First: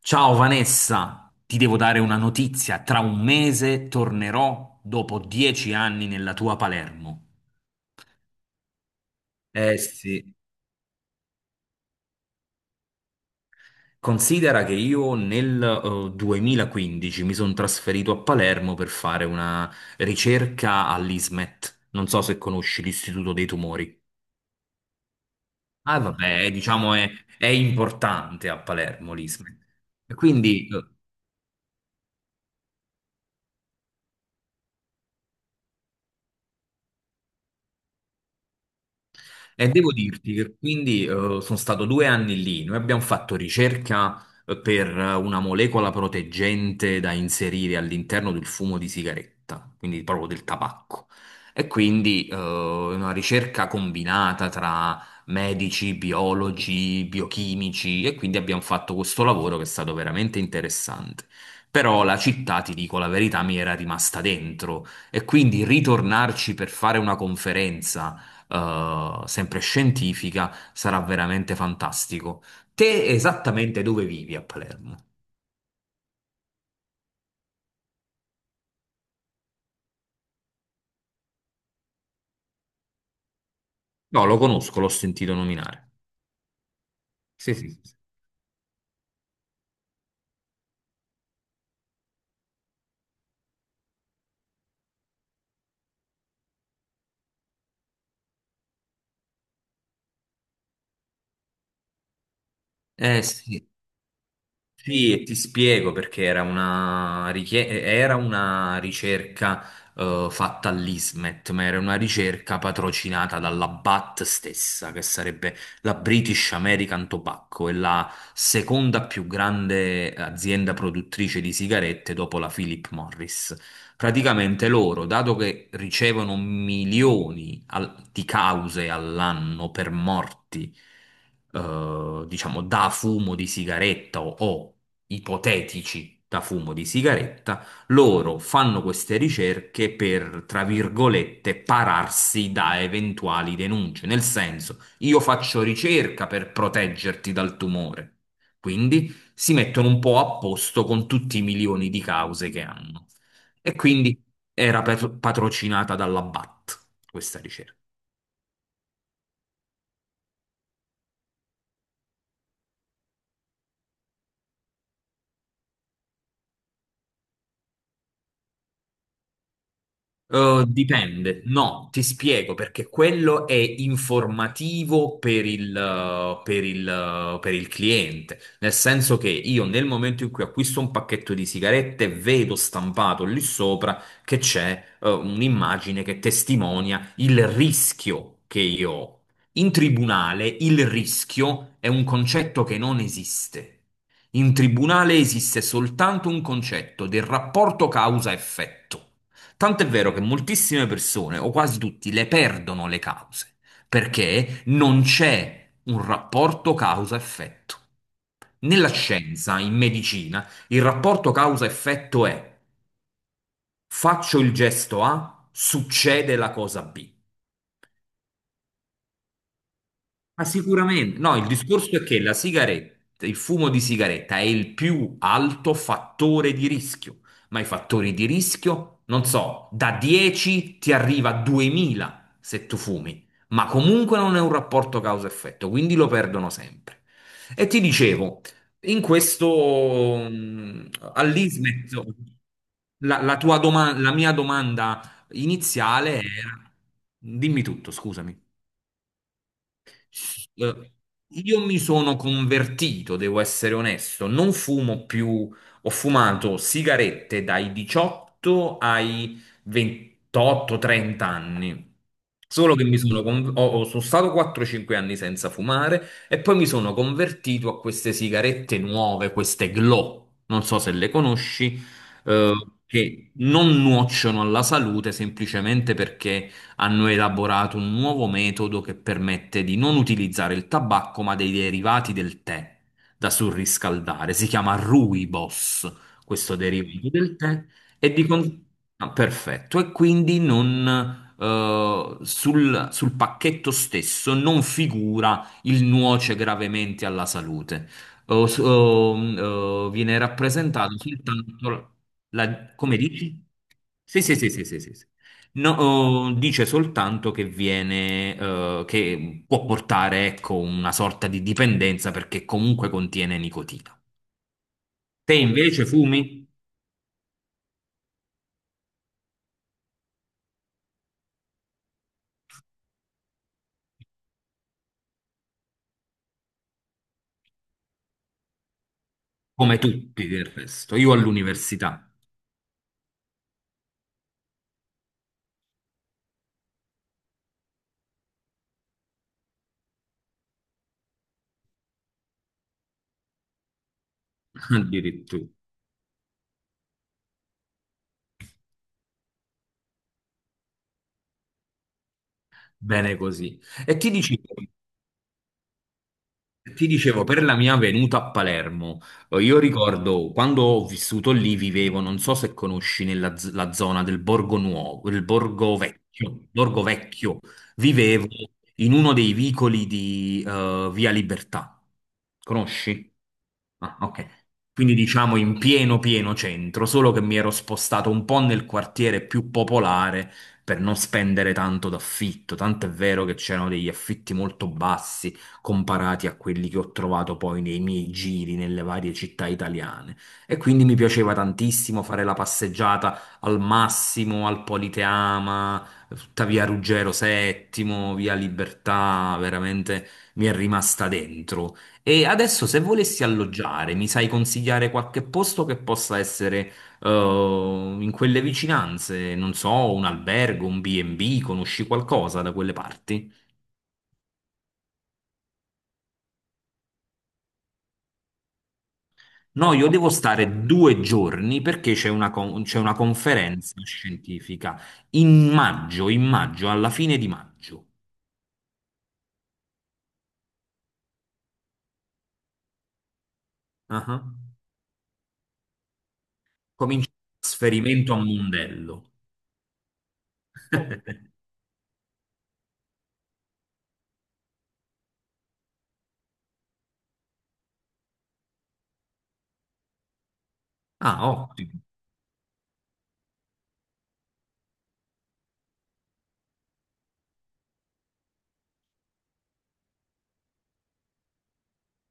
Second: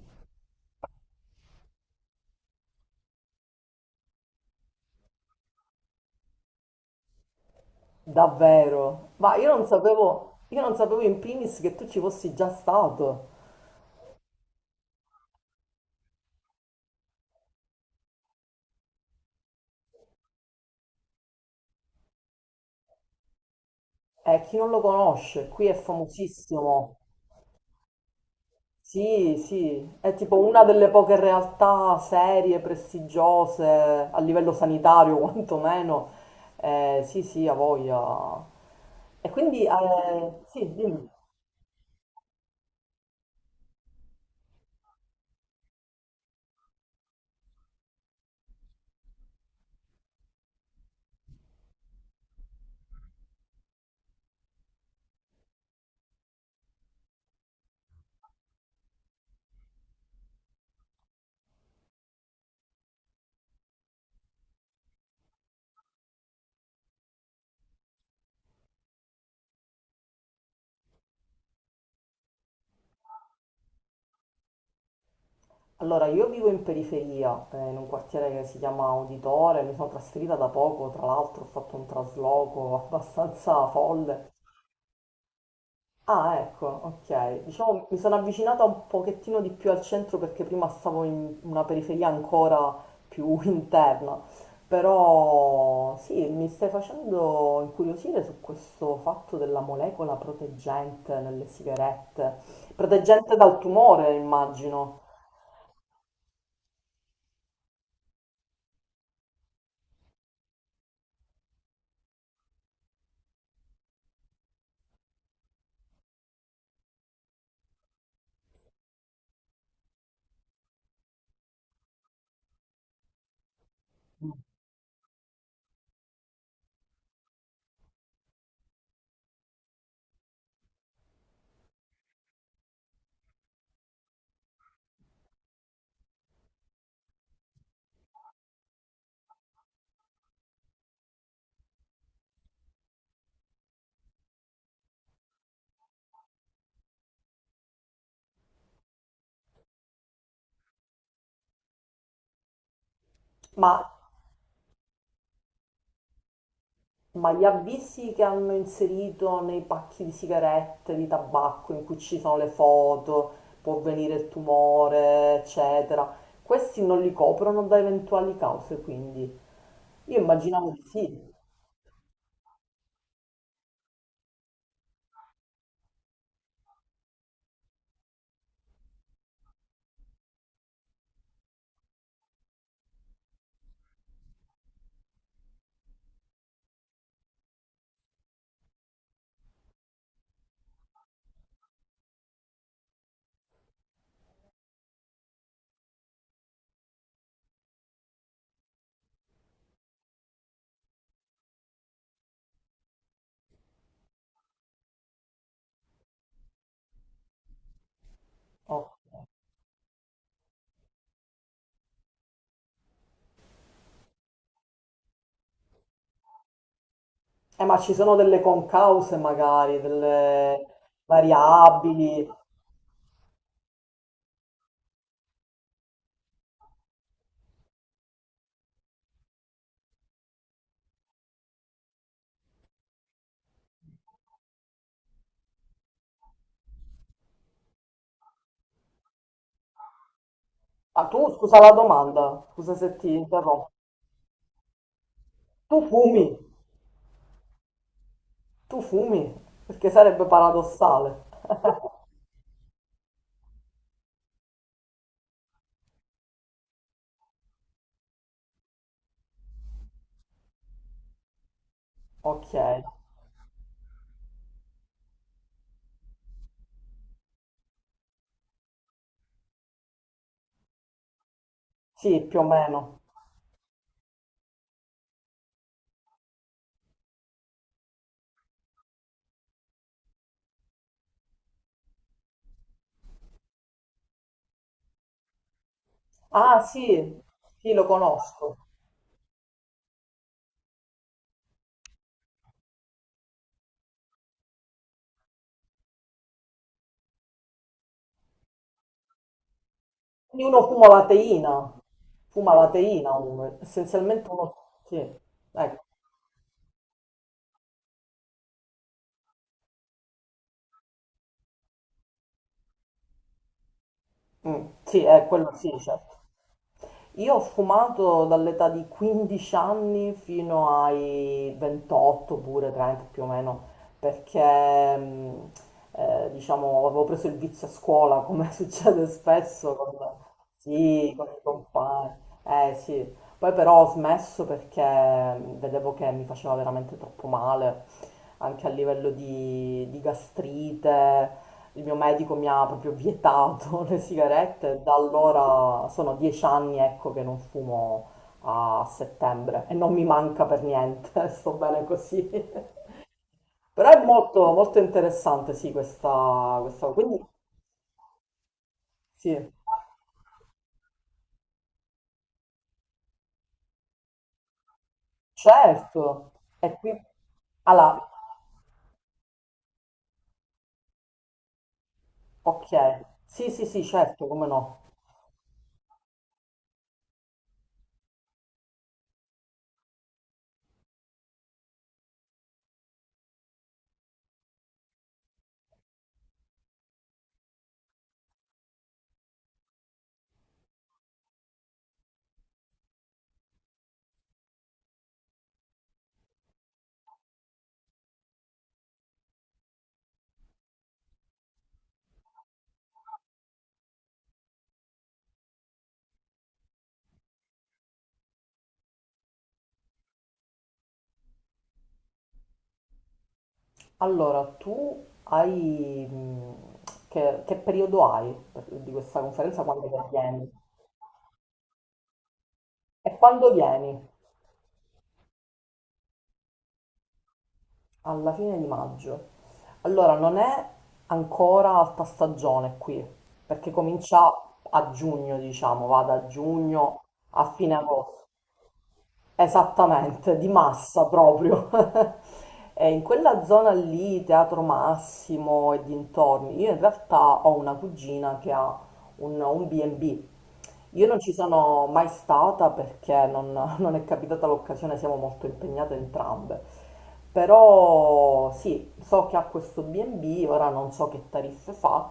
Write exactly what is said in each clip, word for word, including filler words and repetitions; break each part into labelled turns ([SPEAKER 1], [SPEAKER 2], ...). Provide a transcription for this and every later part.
[SPEAKER 1] Ciao Vanessa, ti devo dare una notizia. Tra un mese tornerò dopo dieci anni nella tua Palermo.
[SPEAKER 2] Davvero? Ma io non
[SPEAKER 1] Eh sì.
[SPEAKER 2] sapevo, io non sapevo in primis che tu ci fossi già stato.
[SPEAKER 1] Considera che io nel eh, duemilaquindici mi sono trasferito a Palermo per fare una ricerca all'I S M E T. Non so se conosci l'Istituto dei Tumori.
[SPEAKER 2] E chi non lo conosce, qui è
[SPEAKER 1] Ah, vabbè, diciamo
[SPEAKER 2] famosissimo.
[SPEAKER 1] è, è importante a Palermo
[SPEAKER 2] Sì, sì,
[SPEAKER 1] l'I S M E T.
[SPEAKER 2] è
[SPEAKER 1] E
[SPEAKER 2] tipo una
[SPEAKER 1] quindi
[SPEAKER 2] delle
[SPEAKER 1] eh,
[SPEAKER 2] poche realtà serie, prestigiose, a livello sanitario quantomeno. Eh, sì, sì, ha voglia. E quindi,
[SPEAKER 1] e devo dirti
[SPEAKER 2] eh,
[SPEAKER 1] che
[SPEAKER 2] sì,
[SPEAKER 1] quindi
[SPEAKER 2] dimmi.
[SPEAKER 1] eh, sono stato due anni lì, noi abbiamo fatto ricerca eh, per eh, una molecola proteggente da inserire all'interno del fumo di sigaretta, quindi proprio del tabacco. E quindi eh, una ricerca combinata tra medici, biologi, biochimici, e quindi abbiamo fatto questo lavoro che è stato veramente interessante. Però la città, ti dico la verità, mi era rimasta dentro, e quindi ritornarci per fare una conferenza eh, sempre scientifica, sarà veramente fantastico. Te esattamente dove vivi a Palermo?
[SPEAKER 2] Allora, io vivo in periferia, eh, in un quartiere che si chiama Uditore, mi sono trasferita da poco, tra l'altro ho fatto un trasloco abbastanza
[SPEAKER 1] No,
[SPEAKER 2] folle.
[SPEAKER 1] lo conosco, l'ho sentito nominare.
[SPEAKER 2] Ah, ecco, ok.
[SPEAKER 1] Sì, sì, sì,
[SPEAKER 2] Diciamo
[SPEAKER 1] sì.
[SPEAKER 2] mi sono avvicinata un pochettino di più al centro perché prima stavo in una periferia ancora più interna. Però sì, mi stai facendo incuriosire su questo fatto della molecola proteggente nelle sigarette.
[SPEAKER 1] Eh
[SPEAKER 2] Proteggente dal
[SPEAKER 1] sì,
[SPEAKER 2] tumore, immagino.
[SPEAKER 1] sì, e ti spiego perché era una, richie- era una ricerca eh, fatta all'I S M E T, ma era una ricerca patrocinata dalla B A T stessa, che sarebbe la British American Tobacco, è la seconda più grande azienda produttrice di sigarette dopo la Philip Morris. Praticamente loro, dato che ricevono milioni al- di cause all'anno per morti, eh, diciamo da fumo di sigaretta o, o ipotetici da fumo di sigaretta, loro fanno queste ricerche per, tra virgolette, pararsi da eventuali denunce. Nel senso, io faccio ricerca per proteggerti dal tumore. Quindi si mettono un po' a posto con tutti i milioni di cause che hanno.
[SPEAKER 2] Ma
[SPEAKER 1] E quindi era per- patrocinata dalla B A T,
[SPEAKER 2] Ma
[SPEAKER 1] questa
[SPEAKER 2] gli
[SPEAKER 1] ricerca.
[SPEAKER 2] avvisi che hanno inserito nei pacchi di sigarette, di tabacco, in cui ci sono le foto, può venire il tumore, eccetera, questi non li coprono da eventuali cause, quindi io
[SPEAKER 1] Eh,
[SPEAKER 2] immaginavo di sì.
[SPEAKER 1] dipende, no, ti spiego perché quello è informativo per il, eh, per il, eh, per il cliente, nel senso che io nel momento in cui acquisto un pacchetto di sigarette vedo stampato lì sopra che c'è eh, un'immagine che testimonia il rischio che io ho. In tribunale il rischio è un concetto che non esiste. In tribunale esiste soltanto un concetto del rapporto causa-effetto. Tanto è vero che moltissime persone, o quasi tutti, le perdono le cause, perché non c'è un rapporto causa-effetto. Nella
[SPEAKER 2] Oh.
[SPEAKER 1] scienza, in medicina, il rapporto causa-effetto è faccio il gesto A, succede la cosa B.
[SPEAKER 2] Eh, ma ci sono delle concause magari,
[SPEAKER 1] Ma
[SPEAKER 2] delle
[SPEAKER 1] sicuramente, no, il discorso è che
[SPEAKER 2] variabili.
[SPEAKER 1] la sigaretta, il fumo di sigaretta è il più alto fattore di rischio, ma i fattori di rischio, non so, da dieci ti arriva a duemila se tu fumi, ma comunque non è un rapporto causa-effetto, quindi lo perdono sempre. E ti dicevo, in questo mm,
[SPEAKER 2] Ah, tu scusa la
[SPEAKER 1] all'I S M E T,
[SPEAKER 2] domanda, scusa se ti
[SPEAKER 1] la, la tua
[SPEAKER 2] interrompo.
[SPEAKER 1] doma- la mia domanda
[SPEAKER 2] Tu
[SPEAKER 1] iniziale
[SPEAKER 2] fumi,
[SPEAKER 1] era, dimmi tutto, scusami.
[SPEAKER 2] tu fumi, perché sarebbe
[SPEAKER 1] Eh,
[SPEAKER 2] paradossale.
[SPEAKER 1] Io mi sono convertito, devo essere onesto, non fumo più, ho fumato sigarette dai diciotto ai ventotto trenta anni.
[SPEAKER 2] Ok,
[SPEAKER 1] Solo che mi sono, con- ho- ho- sono stato quattro o cinque anni senza fumare, e poi mi sono convertito a queste sigarette nuove, queste Glow, non so se le conosci,
[SPEAKER 2] sì, più o
[SPEAKER 1] eh,
[SPEAKER 2] meno.
[SPEAKER 1] che non nuociono alla salute semplicemente perché hanno elaborato un nuovo metodo che permette di non utilizzare il tabacco, ma dei derivati del tè da surriscaldare. Si chiama rooibos, questo
[SPEAKER 2] Ah
[SPEAKER 1] derivato
[SPEAKER 2] sì,
[SPEAKER 1] del tè,
[SPEAKER 2] sì, lo
[SPEAKER 1] e di
[SPEAKER 2] conosco.
[SPEAKER 1] con- ah, perfetto, e quindi non. Eh, sul, sul pacchetto stesso non figura il nuoce gravemente alla salute. O- s- o, mm, eh, viene
[SPEAKER 2] Quindi uno fuma
[SPEAKER 1] rappresentato
[SPEAKER 2] la teina,
[SPEAKER 1] soltanto
[SPEAKER 2] fuma la
[SPEAKER 1] la, come
[SPEAKER 2] teina
[SPEAKER 1] dici?
[SPEAKER 2] uno,
[SPEAKER 1] Sì,
[SPEAKER 2] essenzialmente
[SPEAKER 1] sì, sì,
[SPEAKER 2] uno,
[SPEAKER 1] sì, sì, sì,
[SPEAKER 2] sì,
[SPEAKER 1] sì. No,
[SPEAKER 2] ecco,
[SPEAKER 1] oh, dice soltanto che viene, eh, che può portare, ecco, una sorta di dipendenza perché comunque contiene nicotina.
[SPEAKER 2] mm, sì, è
[SPEAKER 1] Te
[SPEAKER 2] quello sì,
[SPEAKER 1] invece
[SPEAKER 2] cioè.
[SPEAKER 1] fumi
[SPEAKER 2] Io ho fumato dall'età di quindici anni fino ai ventotto pure, trenta più o meno, perché mh, eh, diciamo avevo preso il vizio a scuola, come succede spesso
[SPEAKER 1] come
[SPEAKER 2] con,
[SPEAKER 1] tutti del resto, io
[SPEAKER 2] sì, con i
[SPEAKER 1] all'università
[SPEAKER 2] compagni. Eh sì, poi però ho smesso perché mh, vedevo che mi faceva veramente troppo male, anche a livello di, di gastrite, il mio medico mi ha proprio vietato le sigarette, da
[SPEAKER 1] addirittura.
[SPEAKER 2] allora sono dieci anni, ecco, che non fumo a settembre e non mi manca per niente, sto bene così.
[SPEAKER 1] Bene così.
[SPEAKER 2] Però
[SPEAKER 1] E
[SPEAKER 2] è
[SPEAKER 1] ti dicevo,
[SPEAKER 2] molto, molto interessante, sì, questa,
[SPEAKER 1] ti
[SPEAKER 2] questa... Quindi,
[SPEAKER 1] dicevo, per la mia venuta a Palermo,
[SPEAKER 2] sì,
[SPEAKER 1] eh, io ricordo quando ho vissuto lì, vivevo, non so se conosci nella z- la zona del Borgo Nuovo, il Borgo
[SPEAKER 2] certo.
[SPEAKER 1] Vecchio,
[SPEAKER 2] E
[SPEAKER 1] Borgo
[SPEAKER 2] qui.
[SPEAKER 1] Vecchio,
[SPEAKER 2] Allora,
[SPEAKER 1] vivevo in uno dei vicoli di eh, Via Libertà.
[SPEAKER 2] ok.
[SPEAKER 1] Conosci?
[SPEAKER 2] Sì, sì, sì,
[SPEAKER 1] Ah,
[SPEAKER 2] certo,
[SPEAKER 1] ok.
[SPEAKER 2] come no.
[SPEAKER 1] Quindi diciamo in pieno pieno centro, solo che mi ero spostato un po' nel quartiere più popolare per non spendere tanto d'affitto, tanto è vero che c'erano degli affitti molto bassi comparati a quelli che ho trovato poi nei miei giri nelle varie città italiane. E quindi mi piaceva tantissimo fare la passeggiata al Massimo, al Politeama, tutta via Ruggero settimo, via Libertà, veramente mi è rimasta dentro. E adesso se volessi alloggiare, mi sai consigliare qualche posto che possa essere eh, in quelle vicinanze? Non so, un albergo, un bi e bi, conosci qualcosa da quelle parti?
[SPEAKER 2] Allora, tu hai... mh, Che, che periodo hai per- di questa conferenza?
[SPEAKER 1] No, io
[SPEAKER 2] Quando
[SPEAKER 1] devo
[SPEAKER 2] vieni?
[SPEAKER 1] stare due giorni perché c'è una, con- c'è una
[SPEAKER 2] E quando
[SPEAKER 1] conferenza
[SPEAKER 2] vieni?
[SPEAKER 1] scientifica in maggio, in maggio, alla fine di maggio.
[SPEAKER 2] Alla fine di maggio. Allora, non è ancora alta stagione qui, perché
[SPEAKER 1] Ah,
[SPEAKER 2] comincia a giugno, diciamo, va da giugno
[SPEAKER 1] comincia il
[SPEAKER 2] a fine
[SPEAKER 1] trasferimento a
[SPEAKER 2] agosto.
[SPEAKER 1] Mondello.
[SPEAKER 2] Esattamente, di massa proprio. E in quella zona lì, Teatro Massimo e dintorni, io in realtà ho una cugina che ha un, un B e B. Io non
[SPEAKER 1] Ah,
[SPEAKER 2] ci
[SPEAKER 1] ottimo,
[SPEAKER 2] sono mai stata perché non, non è capitata l'occasione, siamo molto impegnate entrambe. Però sì, so che ha questo B e B, ora non so che tariffe fa,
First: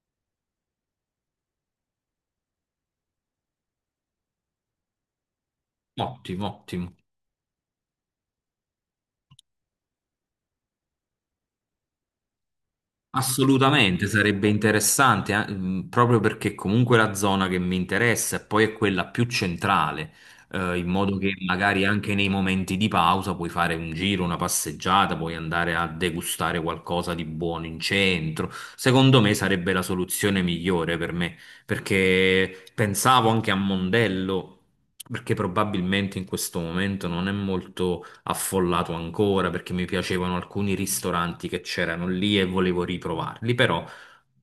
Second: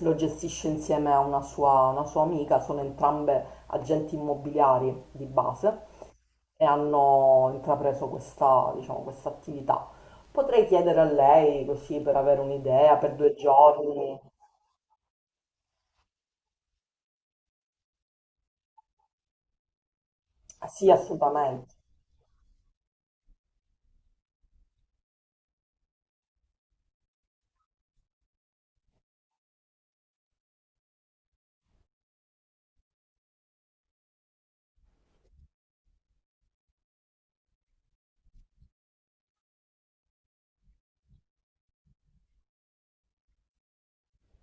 [SPEAKER 2] lo gestisce insieme a una sua, una sua amica, sono entrambe agenti immobiliari di base
[SPEAKER 1] ottimo,
[SPEAKER 2] e
[SPEAKER 1] ottimo.
[SPEAKER 2] hanno intrapreso questa, diciamo, questa attività. Potrei chiedere a lei così per avere un'idea per due
[SPEAKER 1] Assolutamente,
[SPEAKER 2] giorni.
[SPEAKER 1] sarebbe interessante, eh, mh, proprio perché comunque è la zona che mi interessa e poi è quella più centrale,
[SPEAKER 2] Ah,
[SPEAKER 1] eh, in
[SPEAKER 2] sì,
[SPEAKER 1] modo che
[SPEAKER 2] assolutamente.
[SPEAKER 1] magari anche nei momenti di pausa puoi fare un giro, una passeggiata, puoi andare a degustare qualcosa di buono in centro. Secondo me sarebbe la soluzione migliore per me, perché pensavo anche a Mondello, perché probabilmente in questo momento non è molto affollato ancora, perché mi piacevano alcuni ristoranti che c'erano lì e volevo riprovarli, però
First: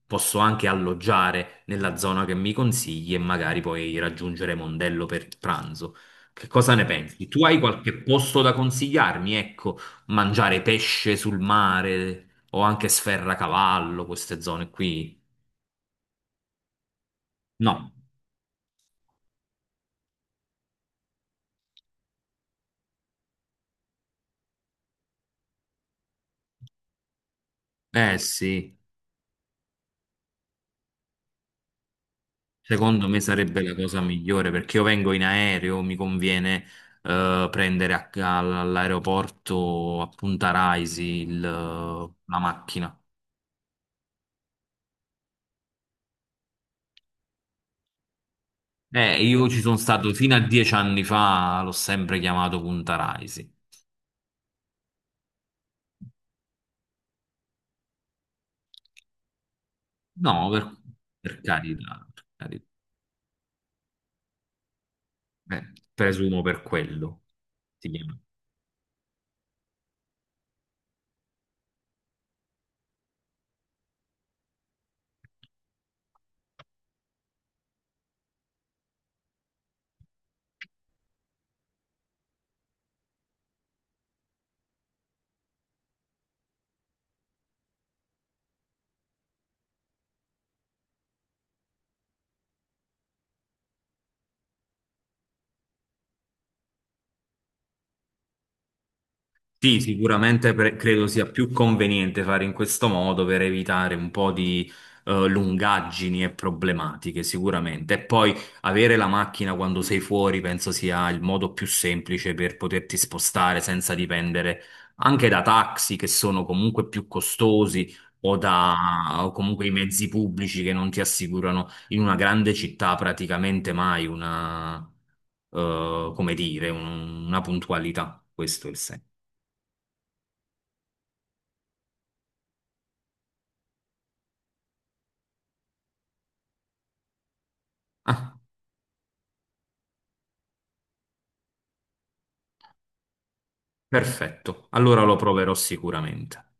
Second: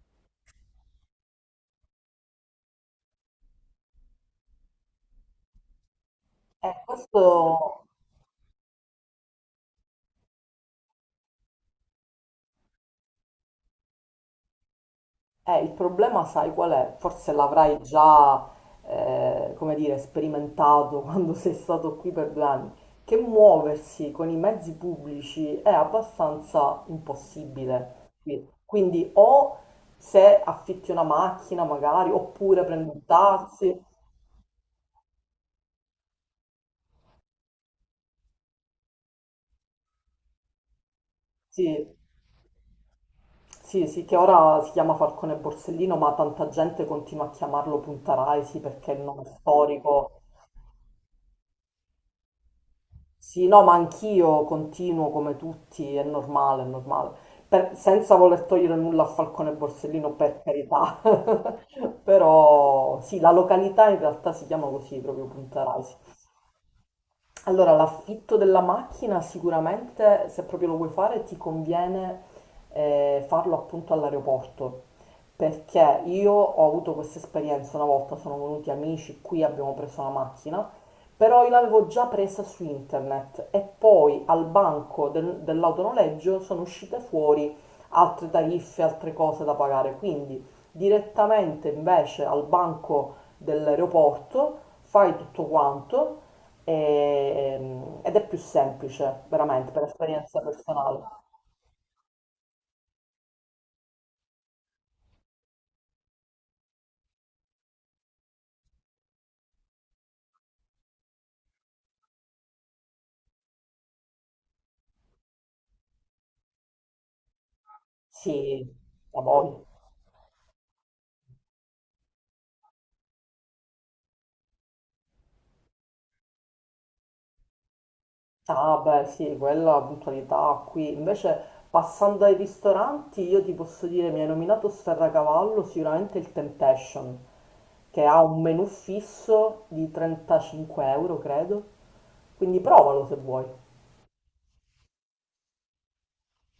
[SPEAKER 1] posso anche alloggiare nella zona che mi consigli e magari poi raggiungere Mondello per il pranzo. Che
[SPEAKER 2] Eh,
[SPEAKER 1] cosa ne pensi? Tu hai
[SPEAKER 2] questo
[SPEAKER 1] qualche posto da consigliarmi? Ecco, mangiare pesce sul mare o anche Sferracavallo, queste zone qui?
[SPEAKER 2] è il problema, sai qual è? Forse l'avrai
[SPEAKER 1] No.
[SPEAKER 2] già, eh, come dire, sperimentato quando sei stato qui per due anni, che muoversi con i mezzi pubblici è abbastanza impossibile
[SPEAKER 1] Eh
[SPEAKER 2] qui.
[SPEAKER 1] sì.
[SPEAKER 2] Quindi o se affitti una macchina magari, oppure prendi un
[SPEAKER 1] Secondo me sarebbe la
[SPEAKER 2] taxi.
[SPEAKER 1] cosa migliore perché io vengo in aereo, mi conviene eh, prendere a- all- all'aeroporto a Punta Raisi il-
[SPEAKER 2] Sì,
[SPEAKER 1] la macchina.
[SPEAKER 2] sì, sì, che ora si chiama Falcone Borsellino, ma tanta gente continua a chiamarlo Punta Raisi perché è il nome
[SPEAKER 1] Eh, io ci sono stato
[SPEAKER 2] storico.
[SPEAKER 1] fino a dieci anni fa, l'ho sempre chiamato Punta
[SPEAKER 2] Sì,
[SPEAKER 1] Raisi.
[SPEAKER 2] no, ma anch'io continuo come tutti, è normale, è normale. Per- senza voler togliere nulla a Falcone Borsellino,
[SPEAKER 1] No,
[SPEAKER 2] per
[SPEAKER 1] per,
[SPEAKER 2] carità.
[SPEAKER 1] per carità, per carità.
[SPEAKER 2] Però sì, la località in realtà si chiama così, proprio Punta
[SPEAKER 1] Eh,
[SPEAKER 2] Raisi.
[SPEAKER 1] presumo per quello
[SPEAKER 2] Allora,
[SPEAKER 1] si chiama.
[SPEAKER 2] l'affitto della macchina sicuramente, se proprio lo vuoi fare, ti conviene eh, farlo appunto all'aeroporto, perché io ho avuto questa esperienza una volta, sono venuti amici, qui abbiamo preso una macchina, però io l'avevo già presa su internet e poi al banco del- dell'autonoleggio sono uscite fuori altre tariffe, altre cose da pagare, quindi direttamente invece al banco dell'aeroporto, fai tutto quanto e- ehm, ed è più semplice, veramente,
[SPEAKER 1] Sì,
[SPEAKER 2] per esperienza
[SPEAKER 1] sicuramente pre-
[SPEAKER 2] personale.
[SPEAKER 1] credo sia più conveniente fare in questo modo per evitare un po' di eh, lungaggini e problematiche, sicuramente. E poi avere la macchina quando sei fuori penso sia il modo più semplice per poterti spostare senza dipendere anche da taxi che sono comunque più costosi o
[SPEAKER 2] Sì, da
[SPEAKER 1] da o
[SPEAKER 2] voi.
[SPEAKER 1] comunque i mezzi pubblici che non ti assicurano in una grande città praticamente mai una, eh, come dire, un- una puntualità. Questo è il
[SPEAKER 2] Ah, beh,
[SPEAKER 1] senso.
[SPEAKER 2] sì, quella puntualità qui. Invece, passando ai ristoranti, io ti posso dire, mi hai nominato Sferracavallo, sicuramente il Temptation, che ha
[SPEAKER 1] Ah,
[SPEAKER 2] un menù fisso di trentacinque euro, credo. Quindi provalo se vuoi.
[SPEAKER 1] perfetto. Allora lo proverò sicuramente.